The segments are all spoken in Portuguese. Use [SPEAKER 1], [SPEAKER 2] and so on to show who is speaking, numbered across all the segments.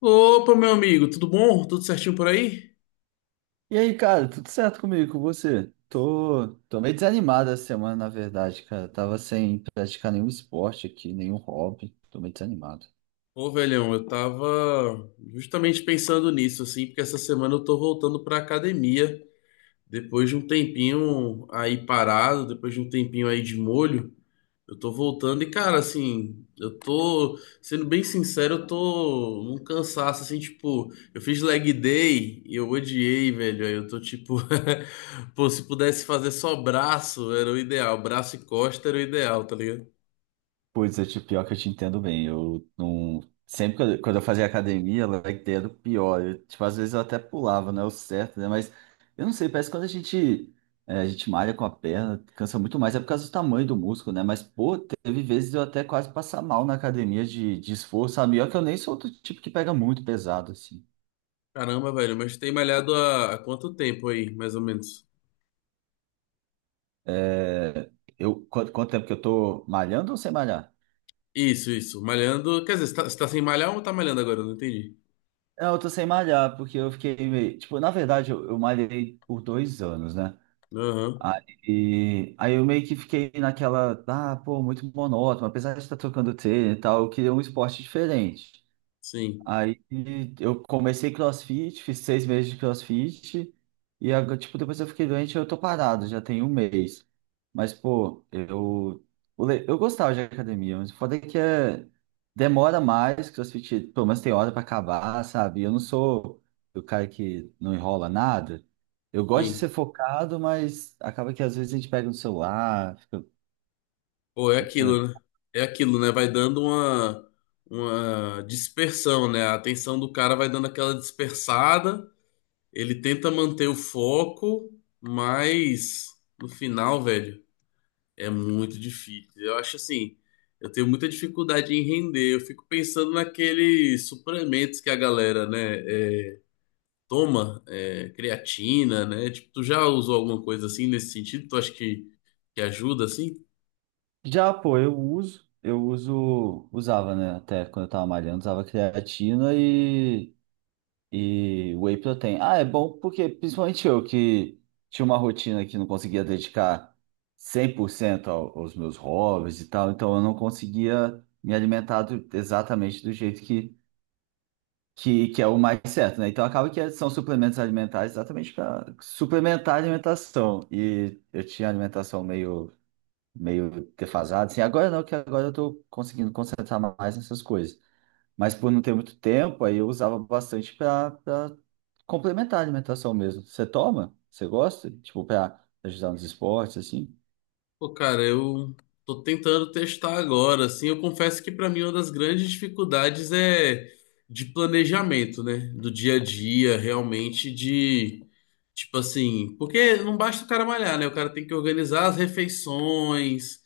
[SPEAKER 1] Opa, meu amigo, tudo bom? Tudo certinho por aí?
[SPEAKER 2] E aí, cara, tudo certo comigo, com você? Tô meio desanimado essa semana, na verdade, cara. Tava sem praticar nenhum esporte aqui, nenhum hobby. Tô meio desanimado.
[SPEAKER 1] Ô, velhão, eu tava justamente pensando nisso, assim, porque essa semana eu tô voltando pra academia. Depois de um tempinho aí parado, depois de um tempinho aí de molho, eu tô voltando e, cara, assim, eu tô, sendo bem sincero, eu tô num cansaço, assim, tipo, eu fiz leg day e eu odiei, velho. Aí eu tô tipo, pô, se pudesse fazer só braço, era o ideal, braço e costa era o ideal, tá ligado?
[SPEAKER 2] Pois é, tipo, pior que eu te entendo bem. Eu não. Sempre quando eu fazia academia, ela era a ideia do pior. Eu, tipo, às vezes eu até pulava, não é o certo, né? Mas eu não sei, parece que quando a gente malha com a perna, cansa muito mais, é por causa do tamanho do músculo, né? Mas, pô, teve vezes eu até quase passar mal na academia de esforço, sabe? E olha que eu nem sou do tipo que pega muito pesado, assim.
[SPEAKER 1] Caramba, velho, mas tem malhado há quanto tempo aí, mais ou menos?
[SPEAKER 2] É, quanto tempo que eu tô malhando ou sem malhar?
[SPEAKER 1] Isso, isso. Malhando. Quer dizer, você tá sem malhar ou tá malhando agora? Eu não entendi.
[SPEAKER 2] Não, eu tô sem malhar, porque eu fiquei meio. Tipo, na verdade, eu malhei por dois anos, né?
[SPEAKER 1] Aham.
[SPEAKER 2] Aí eu meio que fiquei naquela. Ah, pô, muito monótono, apesar de estar trocando treino e tal, eu queria um esporte diferente.
[SPEAKER 1] Sim,
[SPEAKER 2] Aí eu comecei CrossFit, fiz seis meses de CrossFit e agora, tipo, depois eu fiquei doente, eu tô parado, já tem um mês. Mas, pô, eu, eu gostava de academia, mas o foda é que é, demora mais, CrossFit pelo menos tem hora pra acabar, sabe? Eu não sou o cara que não enrola nada. Eu gosto de
[SPEAKER 1] sim.
[SPEAKER 2] ser focado, mas acaba que às vezes a gente pega no celular, fica,
[SPEAKER 1] Pô, é
[SPEAKER 2] fica
[SPEAKER 1] aquilo, né? É aquilo, né? Vai dando uma dispersão, né? A atenção do cara vai dando aquela dispersada. Ele tenta manter o foco, mas no final, velho. É muito difícil. Eu acho assim, eu tenho muita dificuldade em render. Eu fico pensando naqueles suplementos que a galera, né, é, toma, é, creatina, né? Tipo, tu já usou alguma coisa assim nesse sentido? Tu acha que ajuda assim?
[SPEAKER 2] Já, pô, eu usava, né, até quando eu tava malhando, usava creatina e whey protein. Ah, é bom porque, principalmente eu, que tinha uma rotina que não conseguia dedicar 100% aos meus hobbies e tal, então eu não conseguia me alimentar exatamente do jeito que é o mais certo, né? Então acaba que são suplementos alimentares exatamente para suplementar a alimentação. E eu tinha alimentação meio defasado, assim, agora não, que agora eu tô conseguindo concentrar mais nessas coisas. Mas por não ter muito tempo, aí eu usava bastante para complementar a alimentação mesmo. Você toma? Você gosta? Tipo, para ajudar nos esportes, assim?
[SPEAKER 1] Pô, cara, eu tô tentando testar agora, assim. Eu confesso que pra mim uma das grandes dificuldades é de planejamento, né? Do dia a dia, realmente de tipo assim, porque não basta o cara malhar, né? O cara tem que organizar as refeições,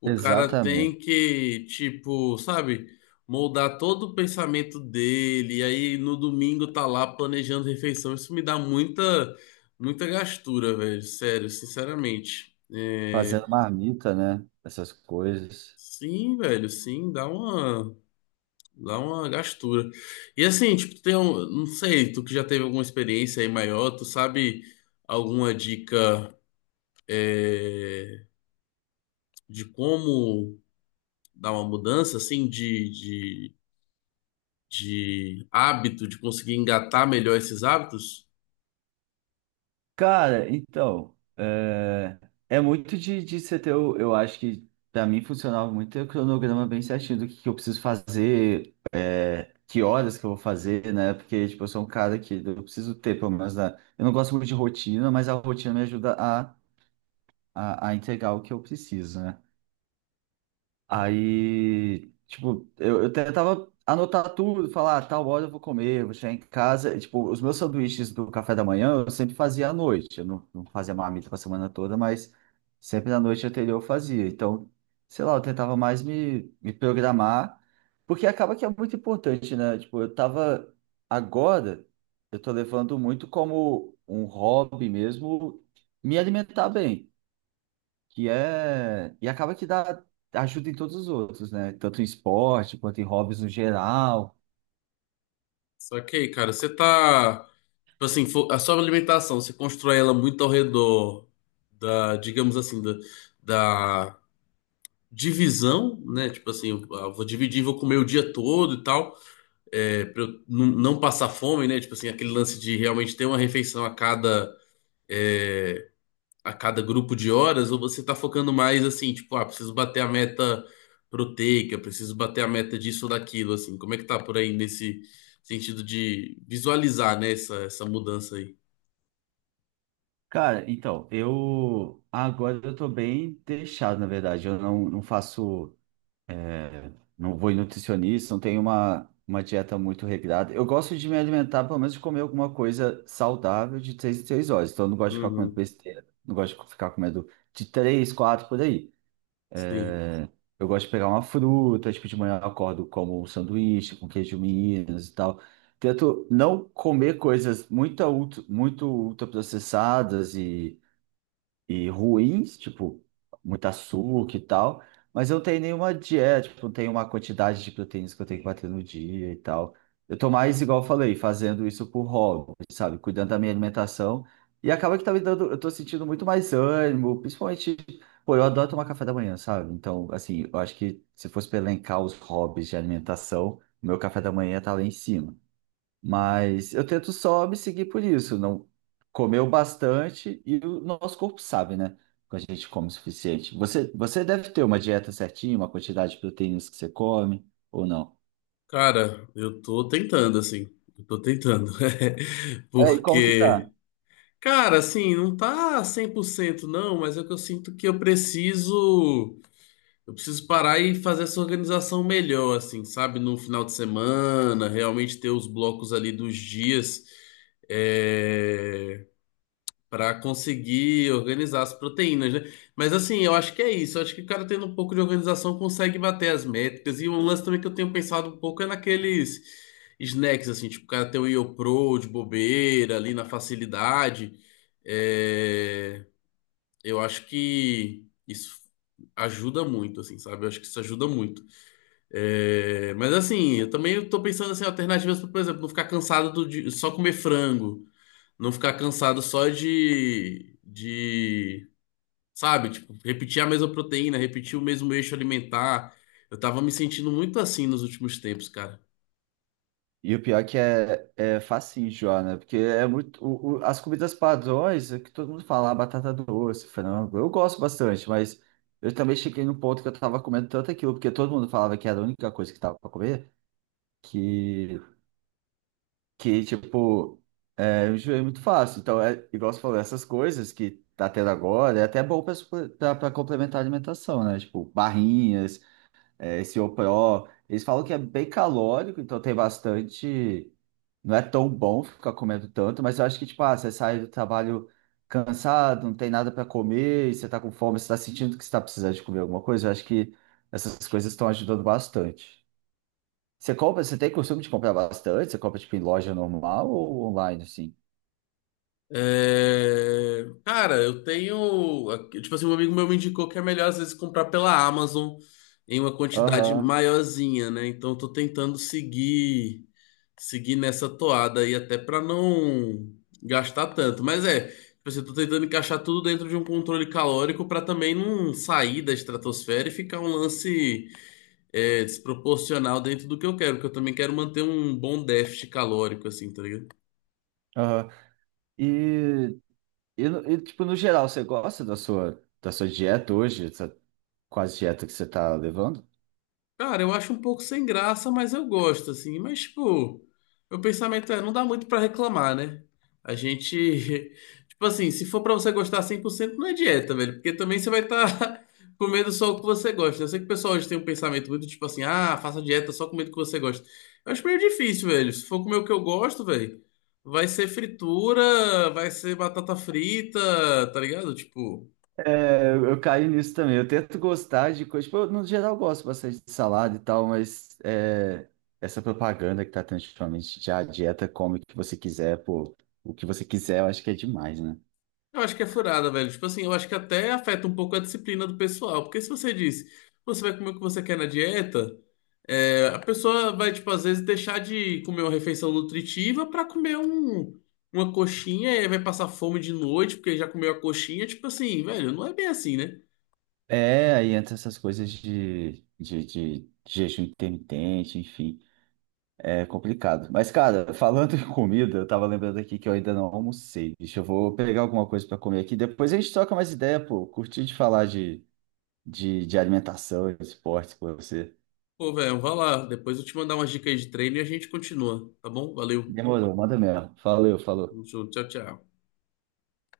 [SPEAKER 1] o cara tem
[SPEAKER 2] Exatamente.
[SPEAKER 1] que, tipo, sabe, moldar todo o pensamento dele, e aí no domingo tá lá planejando refeição. Isso me dá muita, muita gastura, velho, sério, sinceramente. É,
[SPEAKER 2] Fazendo marmita, né? Essas coisas.
[SPEAKER 1] sim, velho, sim, dá uma gastura. E assim, tipo, tem um, não sei, tu que já teve alguma experiência aí maior, tu sabe alguma dica? é, de como dar uma mudança assim de hábito, de conseguir engatar melhor esses hábitos.
[SPEAKER 2] Cara, então, é, é muito de você ter, eu acho que para mim funcionava muito ter o cronograma bem certinho do que eu preciso fazer, é, que horas que eu vou fazer, né? Porque, tipo, eu sou um cara que eu preciso ter, pelo menos, né? Eu não gosto muito de rotina, mas a rotina me ajuda a entregar o que eu preciso, né? Aí, tipo, eu tentava anotar tudo, falar, ah, tal hora eu vou comer, vou chegar em casa. E, tipo, os meus sanduíches do café da manhã eu sempre fazia à noite. Eu não fazia marmita pra semana toda, mas sempre na noite anterior eu fazia. Então, sei lá, eu tentava mais me programar, porque acaba que é muito importante, né? Tipo, eu tava agora, eu tô levando muito como um hobby mesmo me alimentar bem que é e acaba que dá ajuda em todos os outros, né? Tanto em esporte quanto em hobbies no geral.
[SPEAKER 1] Só que aí, cara, você tá. Tipo assim, a sua alimentação, você constrói ela muito ao redor da, digamos assim, da, da divisão, né? Tipo assim, eu ah, vou dividir, vou comer o dia todo e tal, é, pra eu não passar fome, né? Tipo assim, aquele lance de realmente ter uma refeição a cada. eh, a cada grupo de horas, ou você tá focando mais assim, tipo, ah, preciso bater a meta proteica, preciso bater a meta disso ou daquilo, assim. Como é que tá por aí nesse sentido de visualizar, né, essa mudança aí?
[SPEAKER 2] Cara, então, eu agora eu tô bem deixado, na verdade. Eu não faço, é, não vou em nutricionista, não tenho uma dieta muito regrada. Eu gosto de me alimentar, pelo menos de comer alguma coisa saudável de três em três horas. Então, eu não gosto de ficar comendo
[SPEAKER 1] Uhum,
[SPEAKER 2] besteira, não gosto de ficar comendo de três, quatro por aí.
[SPEAKER 1] sim.
[SPEAKER 2] Eu gosto de pegar uma fruta, tipo, de manhã eu acordo como um sanduíche com queijo Minas e tal. Tento não comer coisas muito, muito ultraprocessadas e ruins, tipo, muito açúcar e tal, mas eu não tenho nenhuma dieta, tipo, não tenho uma quantidade de proteínas que eu tenho que bater no dia e tal. Eu tô mais, igual eu falei, fazendo isso por hobby, sabe? Cuidando da minha alimentação. E acaba que tá me dando, eu tô sentindo muito mais ânimo, principalmente, pô, eu adoro tomar café da manhã, sabe? Então, assim, eu acho que se fosse pra elencar os hobbies de alimentação, o meu café da manhã tá lá em cima. Mas eu tento só me seguir por isso, não comeu bastante e o nosso corpo sabe, né? Quando a gente come o suficiente. Você deve ter uma dieta certinha, uma quantidade de proteínas que você come, ou não?
[SPEAKER 1] Cara, eu tô tentando, assim. Eu tô tentando.
[SPEAKER 2] É, e como que
[SPEAKER 1] Porque,
[SPEAKER 2] tá?
[SPEAKER 1] cara, assim, não tá 100% não, mas é que eu sinto que eu preciso. Eu preciso parar e fazer essa organização melhor, assim, sabe? No final de semana, realmente ter os blocos ali dos dias é... Para conseguir organizar as proteínas, né? Mas assim, eu acho que é isso. Eu acho que o cara tendo um pouco de organização consegue bater as métricas. E um lance também que eu tenho pensado um pouco é naqueles snacks, assim, tipo, o cara ter o YoPro de bobeira ali na facilidade. é, eu acho que isso ajuda muito, assim, sabe? Eu acho que isso ajuda muito. É, mas assim, eu também tô pensando assim, alternativas, pra, por exemplo, não ficar cansado de só comer frango, não ficar cansado só sabe, tipo, repetir a mesma proteína, repetir o mesmo eixo alimentar. Eu tava me sentindo muito assim nos últimos tempos, cara.
[SPEAKER 2] E o pior é que é, é facinho, Joana, porque é muito. As comidas padrões, é que todo mundo fala, ah, batata doce, frango. Eu gosto bastante, mas eu também cheguei num ponto que eu tava comendo tanto aquilo, porque todo mundo falava que era a única coisa que tava pra comer. que que, tipo, eu enjoei muito fácil. Então, é, igual você falou, essas coisas que tá tendo agora, é até bom pra pra complementar a alimentação, né? Tipo, barrinhas, é, esse Pro. Eles falam que é bem calórico, então tem bastante. Não é tão bom ficar comendo tanto, mas eu acho que, tipo, ah, você sai do trabalho cansado, não tem nada pra comer, e você tá com fome, você tá sentindo que você tá precisando de comer alguma coisa, eu acho que essas coisas estão ajudando bastante. Você compra, você tem costume de comprar bastante? Você compra tipo em loja normal ou online assim?
[SPEAKER 1] É, cara, eu tenho. Tipo assim, um amigo meu me indicou que é melhor às vezes comprar pela Amazon em uma quantidade
[SPEAKER 2] Aham,
[SPEAKER 1] maiorzinha, né? Então eu tô tentando seguir nessa toada aí até pra não gastar tanto. Mas é, tipo assim, eu tô tentando encaixar tudo dentro de um controle calórico pra também não sair da estratosfera e ficar um lance desproporcional dentro do que eu quero, porque eu também quero manter um bom déficit calórico, assim, tá ligado?
[SPEAKER 2] aham. E, e tipo no geral, você gosta da sua dieta hoje, essa quase dieta que você tá levando?
[SPEAKER 1] Cara, eu acho um pouco sem graça, mas eu gosto, assim. Mas, tipo, meu pensamento é, não dá muito pra reclamar, né? A gente, tipo assim, se for pra você gostar 100%, não é dieta, velho. Porque também você vai estar comendo só o que você gosta. Eu sei que o pessoal hoje tem um pensamento muito, tipo assim, ah, faça dieta só comendo o que você gosta. Eu acho meio difícil, velho. Se for comer o que eu gosto, velho, vai ser fritura, vai ser batata frita, tá ligado? Tipo...
[SPEAKER 2] É, eu caí nisso também. Eu tento gostar de coisa. Tipo, eu, no geral, eu gosto bastante de salada e tal, mas é, essa propaganda que tá tendo ultimamente de a dieta come o que você quiser, pô, o que você quiser, eu acho que é demais, né?
[SPEAKER 1] Eu acho que é furada, velho. Tipo assim, eu acho que até afeta um pouco a disciplina do pessoal. Porque se você diz, você vai comer o que você quer na dieta, é, a pessoa vai, tipo, às vezes deixar de comer uma refeição nutritiva pra comer um, uma coxinha e aí vai passar fome de noite porque já comeu a coxinha. Tipo assim, velho, não é bem assim, né?
[SPEAKER 2] É, aí entra essas coisas de jejum intermitente, enfim, é complicado. Mas, cara, falando em comida, eu tava lembrando aqui que eu ainda não almocei. Deixa eu vou pegar alguma coisa pra comer aqui. Depois a gente troca mais ideia, pô. Curti de falar de alimentação, esporte com você.
[SPEAKER 1] Pô, velho, vai lá. Depois eu te mandar umas dicas aí de treino e a gente continua, tá bom? Valeu.
[SPEAKER 2] Demorou, manda mesmo. Valeu, falou.
[SPEAKER 1] Tamo junto. Tchau, tchau.